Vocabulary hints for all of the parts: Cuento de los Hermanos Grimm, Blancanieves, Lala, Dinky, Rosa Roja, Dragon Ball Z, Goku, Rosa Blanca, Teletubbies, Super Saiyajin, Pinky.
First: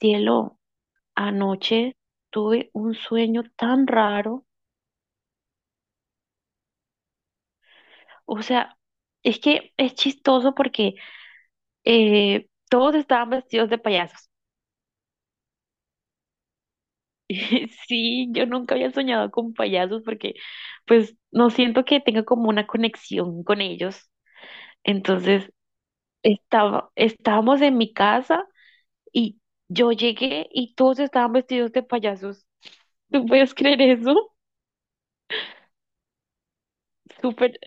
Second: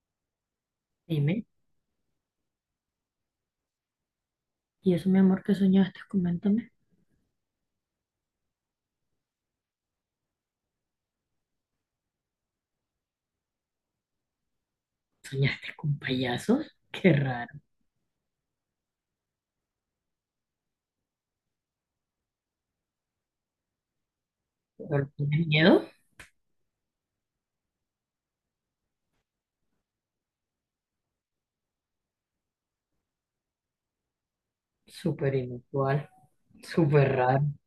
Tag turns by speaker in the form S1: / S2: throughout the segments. S1: Cielo,
S2: Dime,
S1: anoche tuve un sueño tan raro.
S2: ¿y eso, mi amor, que soñaste? Coméntame.
S1: O sea, es que es chistoso porque todos estaban vestidos de payasos.
S2: ¿Soñaste con payasos? Qué raro.
S1: Sí, yo nunca había soñado con payasos porque pues no siento que tenga como una conexión con ellos.
S2: ¿Pero tienes
S1: Entonces,
S2: miedo?
S1: estábamos en mi casa y yo llegué y todos estaban vestidos de payasos. ¿Tú puedes creer eso?
S2: Súper inusual, súper raro.
S1: Súper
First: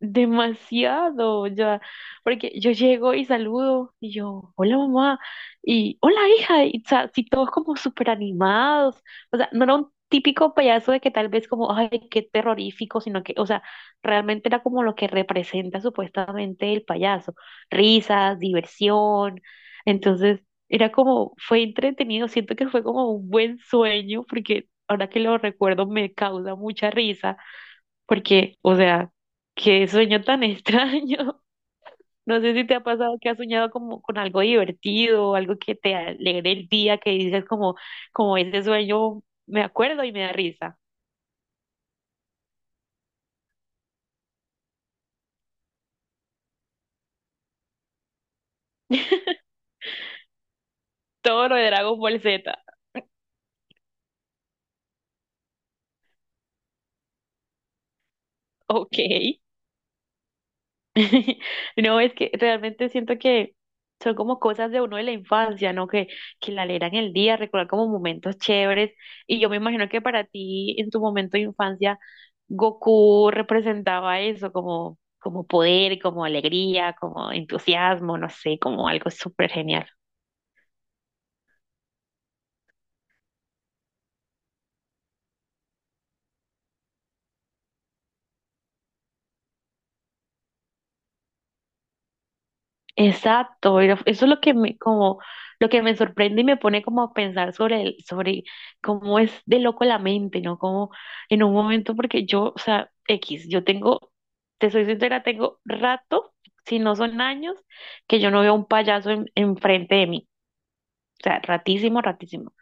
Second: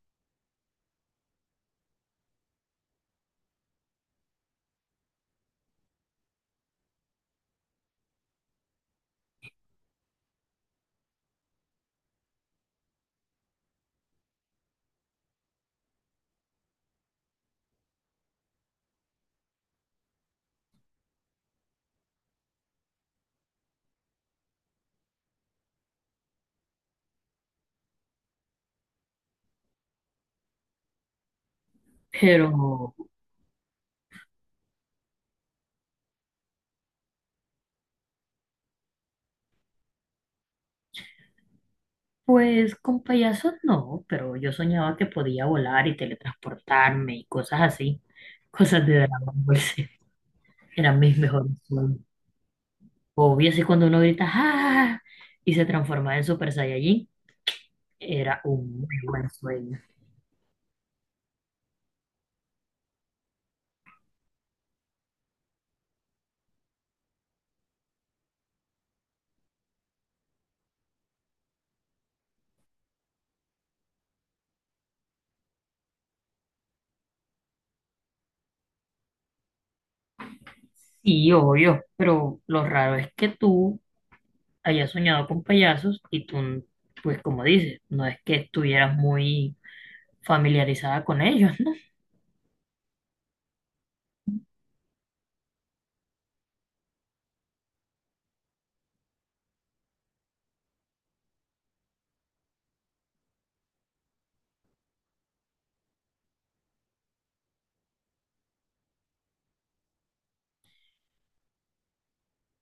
S1: demasiado, ya, porque yo llego y saludo y yo, hola mamá, y hola hija, y o sea, si todos como súper animados, o sea, no era un típico payaso de que tal vez como, ay, qué terrorífico, sino que, o sea, realmente era como lo que representa supuestamente el payaso, risas, diversión, entonces era como, fue entretenido, siento que fue como un buen sueño, porque ahora que lo recuerdo me causa mucha risa porque, o sea, qué sueño tan extraño. No sé si te ha
S2: Pero,
S1: pasado que has soñado como con algo divertido, o algo que te alegre el día, que dices como, como ese sueño, me acuerdo y me da risa.
S2: pues con payasos no, pero yo soñaba que podía volar y teletransportarme y cosas así. Cosas de Dragon Ball Z. Eran mis
S1: Todo
S2: mejores
S1: lo de Dragon
S2: sueños.
S1: Ball Z.
S2: Obvio, así cuando uno grita ¡Ah! Y se transforma en Super Saiyajin, era un muy
S1: Ok.
S2: buen sueño.
S1: No, es que realmente siento que son como cosas de uno de la infancia, ¿no? Que la leer en el día, recordar como momentos chéveres. Y yo me imagino que para ti, en tu momento de infancia, Goku representaba eso, como, como poder, como alegría, como entusiasmo, no sé, como algo súper genial.
S2: Sí, obvio, pero lo raro es que tú hayas soñado con payasos y tú, pues como dices, no es que estuvieras muy familiarizada con ellos, ¿no?
S1: Exacto, eso es lo que me, como, lo que me sorprende y me pone como a pensar sobre el, sobre cómo es de loco la mente, ¿no? Como en un momento, porque yo, o sea, X, yo tengo, te soy sincera, tengo rato, si no son años, que yo no veo un payaso en, enfrente de mí. O sea, ratísimo, ratísimo.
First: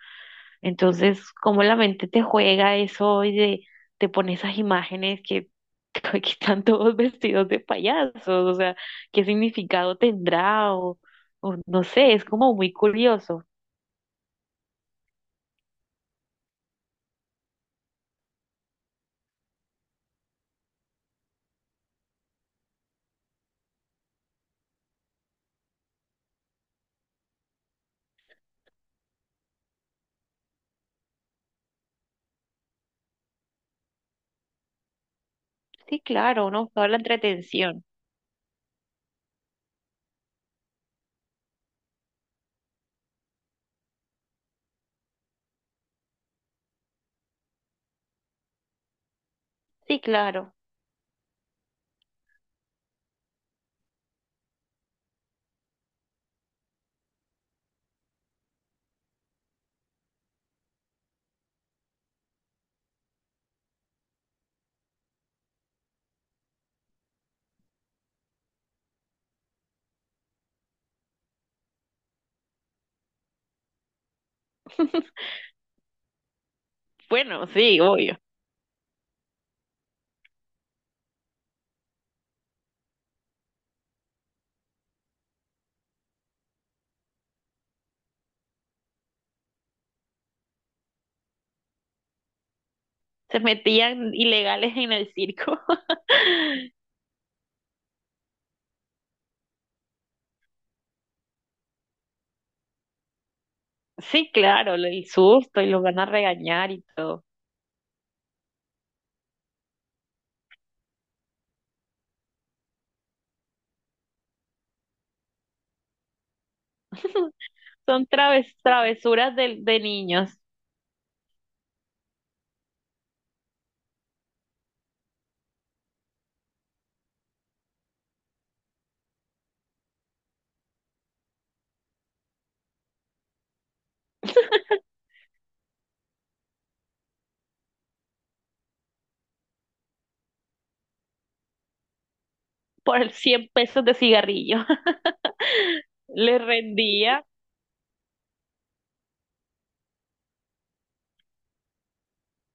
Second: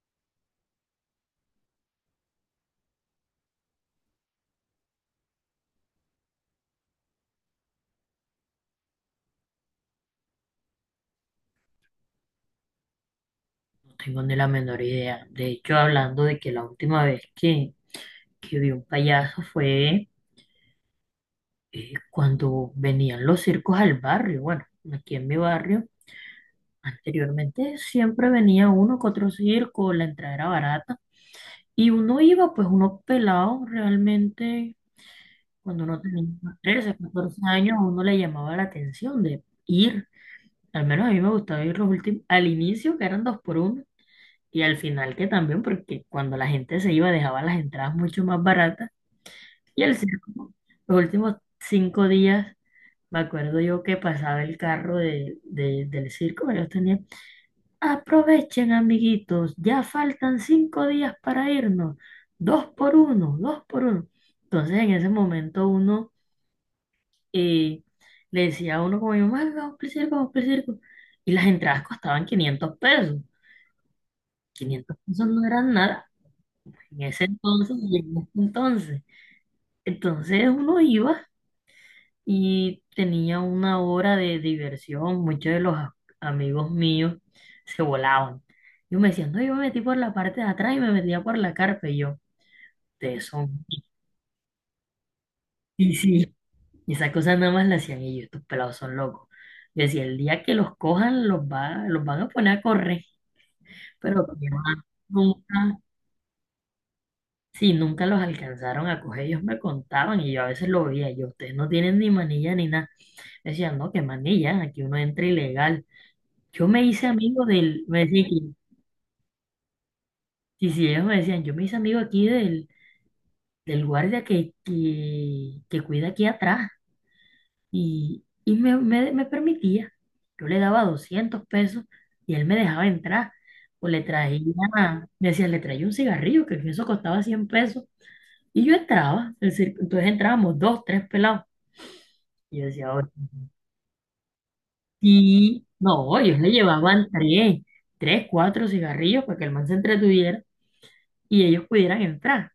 S1: Entonces, cómo la mente te juega eso te pone esas imágenes que, que están todos vestidos de payasos, o sea, qué significado tendrá o no sé, es como muy curioso.
S2: No tengo ni la menor idea. De hecho, hablando de que la última vez que vi un payaso fue cuando venían los circos al barrio. Bueno, aquí en mi barrio, anteriormente siempre venía uno que otro circo, la entrada era barata. Y uno iba, pues uno pelado realmente, cuando
S1: Sí,
S2: uno tenía
S1: claro, uno buscaba
S2: 13
S1: la
S2: 14 años, a
S1: entretención.
S2: uno le llamaba la atención de ir. Al menos a mí me gustaba ir los últimos, al inicio que eran dos por uno y al final que también, porque cuando la gente se iba dejaba las entradas mucho más baratas. Y el
S1: Sí,
S2: circo,
S1: claro.
S2: los últimos 5 días, me acuerdo yo que pasaba el carro del circo, ellos tenían, aprovechen amiguitos, ya faltan 5 días para irnos, dos por uno, dos por uno. Entonces en ese momento uno eh, le decía a uno como mi mamá, vamos para el circo, vamos para el circo. Y las entradas costaban 500 pesos. 500 pesos no eran nada en ese
S1: Bueno,
S2: entonces
S1: sí,
S2: y en
S1: obvio.
S2: este entonces. Entonces uno iba y tenía una hora de diversión. Muchos de los amigos míos se volaban. Yo me decía, no, yo me metí por la parte de atrás y me metía por la carpa. Y yo, ustedes
S1: Se
S2: son.
S1: metían ilegales en el circo.
S2: Y sí, esas cosas nada más las hacían ellos, estos pelados son locos. Yo decía, el día que los cojan, los, va, los van a poner a correr. Pero
S1: Sí,
S2: que va,
S1: claro, el susto y
S2: nunca.
S1: los van a regañar y todo.
S2: Sí, nunca los alcanzaron a coger, ellos me contaban y yo a veces lo veía, yo, ustedes no tienen ni manilla ni nada. Me decían, no, qué manilla, aquí uno entra ilegal. Yo me hice amigo del, me decían,
S1: Travesuras de niños.
S2: sí, sí, ellos me decían, yo me hice amigo aquí del guardia que cuida aquí atrás y me permitía. Yo le daba 200 pesos y él me dejaba entrar. O le traía, me decía, le traía un cigarrillo, que eso costaba 100 pesos. Y yo entraba, es decir, entonces entrábamos dos, tres pelados. Y yo decía,
S1: Por
S2: "Oye,
S1: el 100 pesos de cigarrillo.
S2: sí, no, ellos
S1: Le
S2: le llevaban
S1: rendía,
S2: tres, cuatro cigarrillos para que el man se entretuviera y ellos pudieran entrar.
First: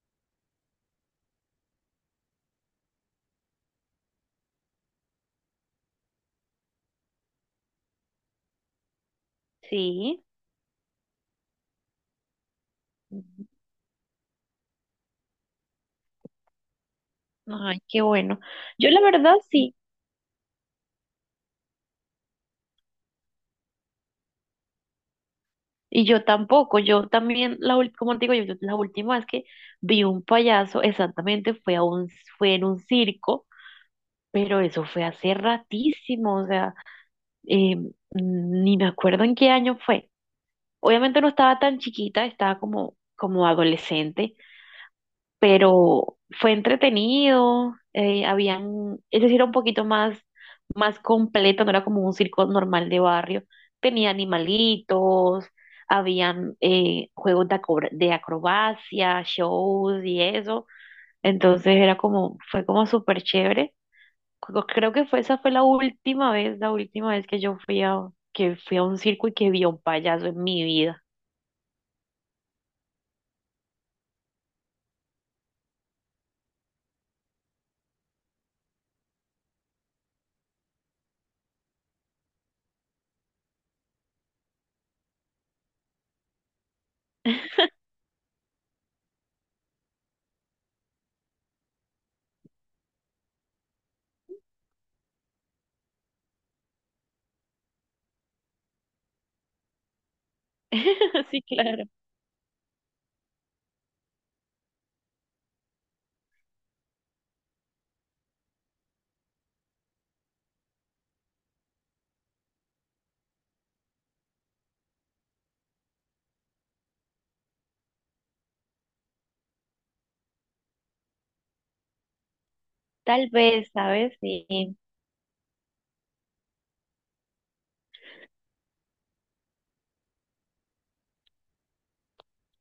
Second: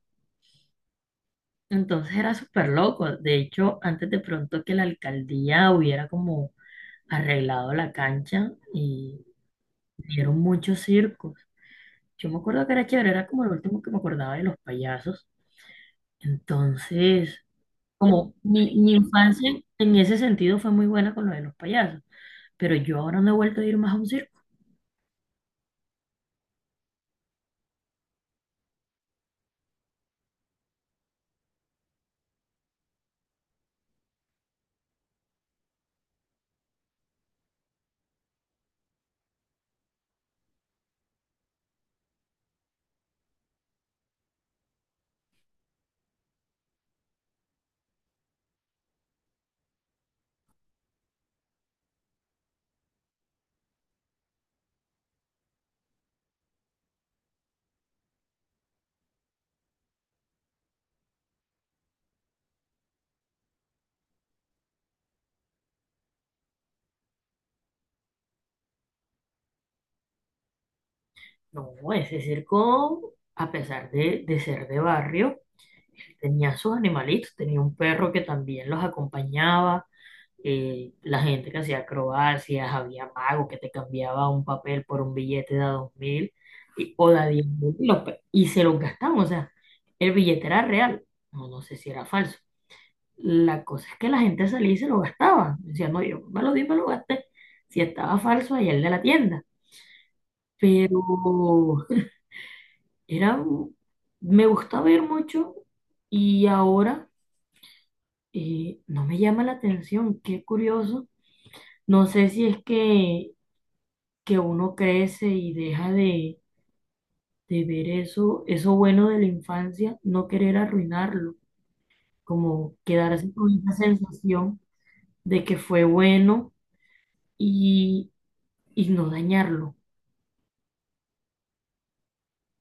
S2: Entonces era súper loco. De hecho, antes de pronto que la alcaldía hubiera como arreglado la cancha y
S1: sí.
S2: dieron muchos circos. Yo me acuerdo que era chévere, era como lo último que me acordaba de los payasos. Entonces,
S1: Ay, qué
S2: como
S1: bueno.
S2: mi,
S1: Yo
S2: mi
S1: la verdad
S2: infancia
S1: sí,
S2: en ese sentido fue muy buena con lo de los payasos, pero yo ahora no he vuelto a ir más a un circo.
S1: y yo tampoco, yo también, como te digo, yo, la última vez que vi un payaso, exactamente, fue en un circo, pero eso fue hace ratísimo, o sea, eh, ni me acuerdo en qué año fue. Obviamente no estaba tan chiquita, estaba como, como adolescente, pero fue entretenido, habían, es decir, era un poquito más, más completo, no era como un circo normal de barrio, tenía animalitos, habían juegos de, de acrobacia, shows y eso, entonces era como, fue como súper chévere. Creo que fue, esa fue la última vez que yo fui a, que fui a un circo y que vi a un payaso en mi vida.
S2: No, ese circo, a pesar de ser de barrio, tenía sus animalitos, tenía un perro que también los acompañaba, la gente que hacía acrobacias, había mago que te cambiaba un papel por un billete de a 2000 y, o de a 10.000 y, los y se los gastaban, o sea, el billete era real, no, no sé si era falso. La cosa es que la gente salía y se lo gastaba, decía, no, yo me lo di, me lo gasté, si estaba falso, allá el de la tienda. Pero
S1: Sí, claro.
S2: era, me gusta ver mucho y ahora, no me llama la atención, qué curioso. No sé si es que uno crece y deja de ver eso, eso bueno de la infancia, no querer arruinarlo, como
S1: Tal
S2: quedarse con
S1: vez,
S2: esa
S1: ¿sabes? Sí.
S2: sensación de que fue bueno y, y no dañarlo.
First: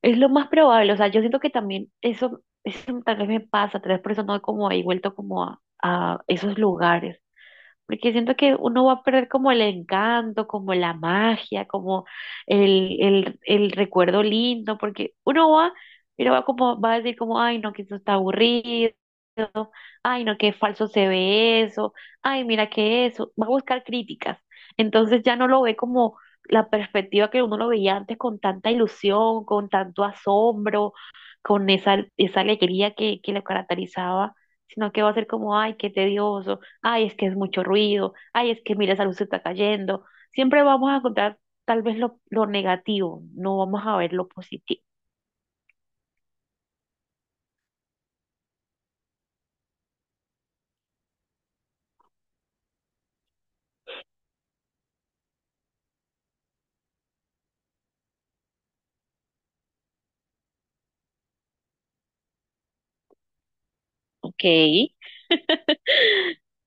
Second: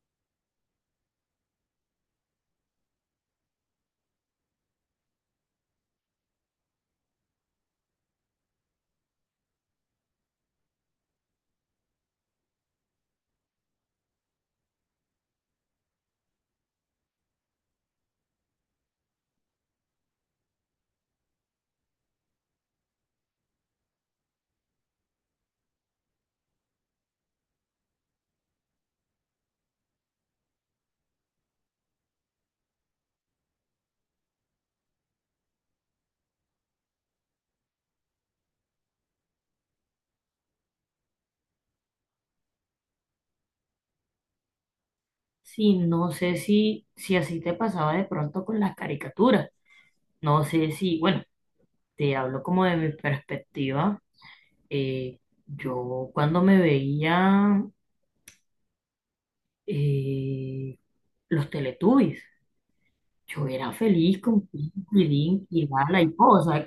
S1: Es lo más probable, o sea, yo siento que también eso tal vez me pasa, tal vez por eso no he como ahí vuelto como a esos lugares, porque siento que uno va a perder como el encanto, como la magia, como el recuerdo lindo, porque uno va, pero va como, va a decir como, ay, no, que esto está aburrido, ay, no, qué falso se ve eso, ay, mira qué eso, va a buscar críticas. Entonces ya no lo ve como la perspectiva que uno lo veía antes con tanta ilusión, con tanto asombro, con esa, esa alegría que lo caracterizaba, sino que va a ser como, ay, qué tedioso, ay, es que es mucho ruido, ay, es que mira, esa luz se está cayendo. Siempre vamos a encontrar tal vez lo negativo, no vamos a ver lo positivo.
S2: Sí, no sé si, si así te pasaba de pronto con las caricaturas. No sé si, bueno, te hablo como de mi perspectiva. Eh, yo cuando me veía eh, los Teletubbies, yo era feliz
S1: Ok,
S2: con Pinky, Dinky, Lala y todo, o sea,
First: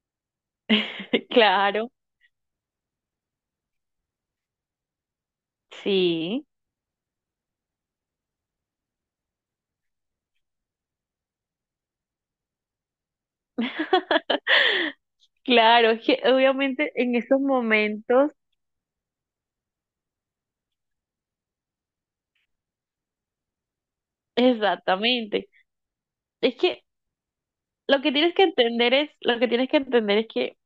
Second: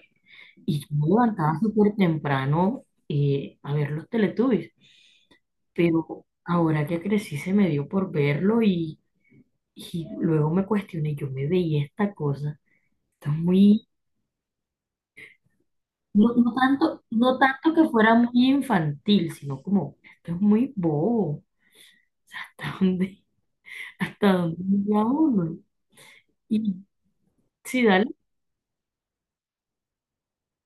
S2: y yo me levantaba
S1: claro,
S2: súper temprano a ver los Teletubbies, pero
S1: sí.
S2: ahora que crecí se me dio por verlo y luego me cuestioné, yo me veía esta cosa, esto es muy,
S1: Claro, es que
S2: no, no
S1: obviamente
S2: tanto,
S1: en
S2: no
S1: esos
S2: tanto que fuera muy
S1: momentos,
S2: infantil, sino como, esto es muy bobo, o sea, ¿hasta dónde? Hasta dónde llega
S1: exactamente.
S2: uno.
S1: Es
S2: Y
S1: que
S2: sí,
S1: lo
S2: dale,
S1: que tienes que entender es, lo que tienes que entender es que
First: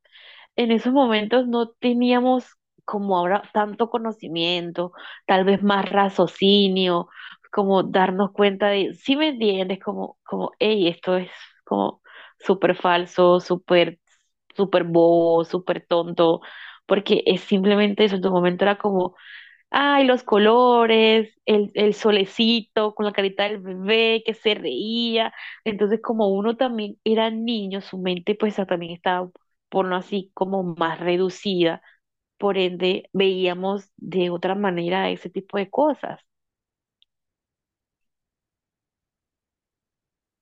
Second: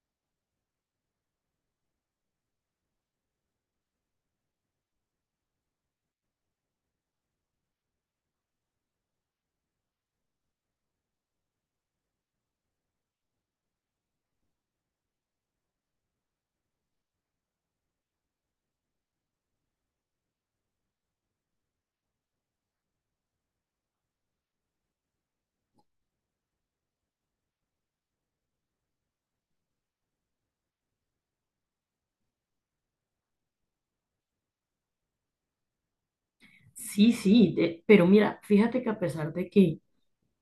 S1: en esos momentos no teníamos como ahora tanto conocimiento, tal vez más raciocinio, como darnos cuenta de, si me entiendes, como, como, hey, esto es como súper falso, súper, súper bobo, súper tonto, porque es simplemente eso, en tu momento era como ay, los colores, el solecito con la carita del bebé que se reía. Entonces, como uno también era niño, su mente pues también estaba, por no así, como más reducida. Por ende, veíamos de otra manera ese tipo de cosas.
S2: sí, sí, pero mira, fíjate que a pesar de que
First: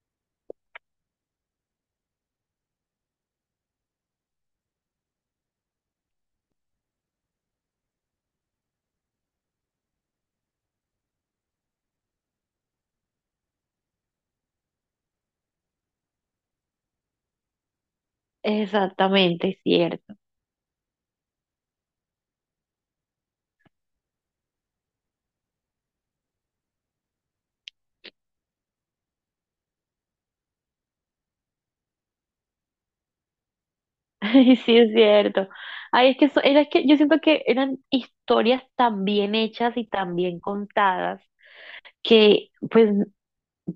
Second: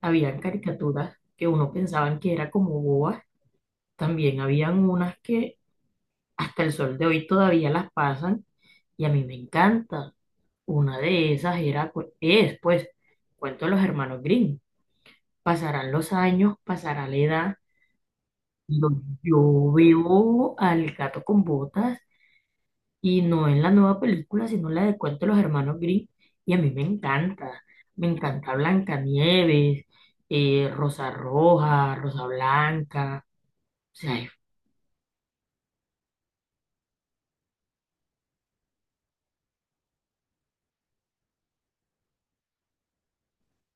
S2: habían caricaturas que uno pensaban que era como bobas, también habían unas que hasta el sol de hoy todavía las pasan y a mí me encanta. Una de esas era, es, pues, Cuento de los Hermanos Grimm. Pasarán los años, pasará la edad. Pero
S1: Exactamente, es
S2: yo
S1: cierto.
S2: veo al gato con botas. Y no en la nueva película, sino la de Cuento de los Hermanos Grimm. Y a mí me encanta. Me encanta Blancanieves, Rosa Roja, Rosa Blanca. O sea,
S1: Ay, sí, es cierto. Ay, es que, era que yo siento que eran historias tan bien hechas y tan bien contadas que pues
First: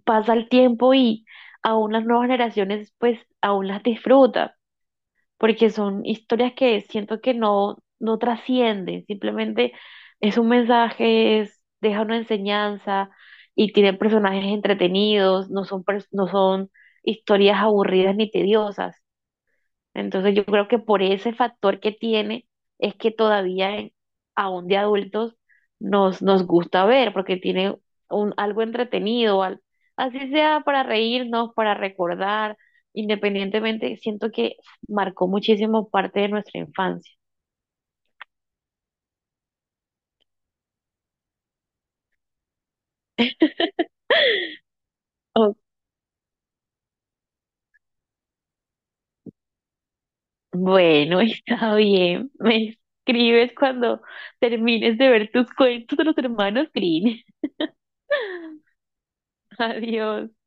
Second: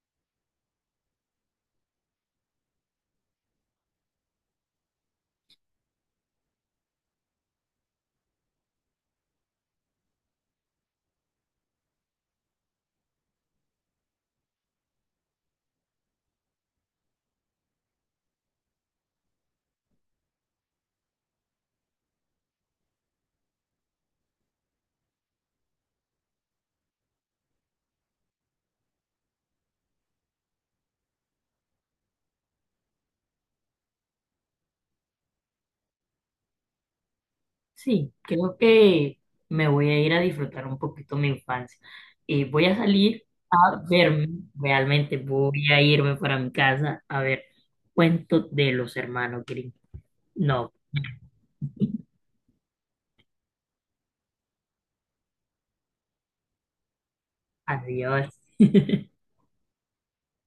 S1: pasa el tiempo y aún las nuevas generaciones pues aún las disfrutan, porque son historias que siento que no, no trascienden, simplemente es un mensaje, es, deja una enseñanza y tienen personajes entretenidos, no son, no son historias aburridas ni tediosas. Entonces yo creo que por ese factor que tiene es que todavía aún de adultos nos, nos gusta ver porque tiene un, algo entretenido, así sea para reírnos, para recordar, independientemente, siento que marcó muchísimo parte de nuestra infancia.
S2: sí, creo que me voy a ir a disfrutar un poquito mi infancia. Voy a salir a verme, realmente
S1: Oh,
S2: voy a irme para mi casa a ver Cuentos de los Hermanos Grimm. No,
S1: bueno, está bien. Me escribes cuando termines de ver tus cuentos de los hermanos Green.
S2: adiós.
S1: Adiós.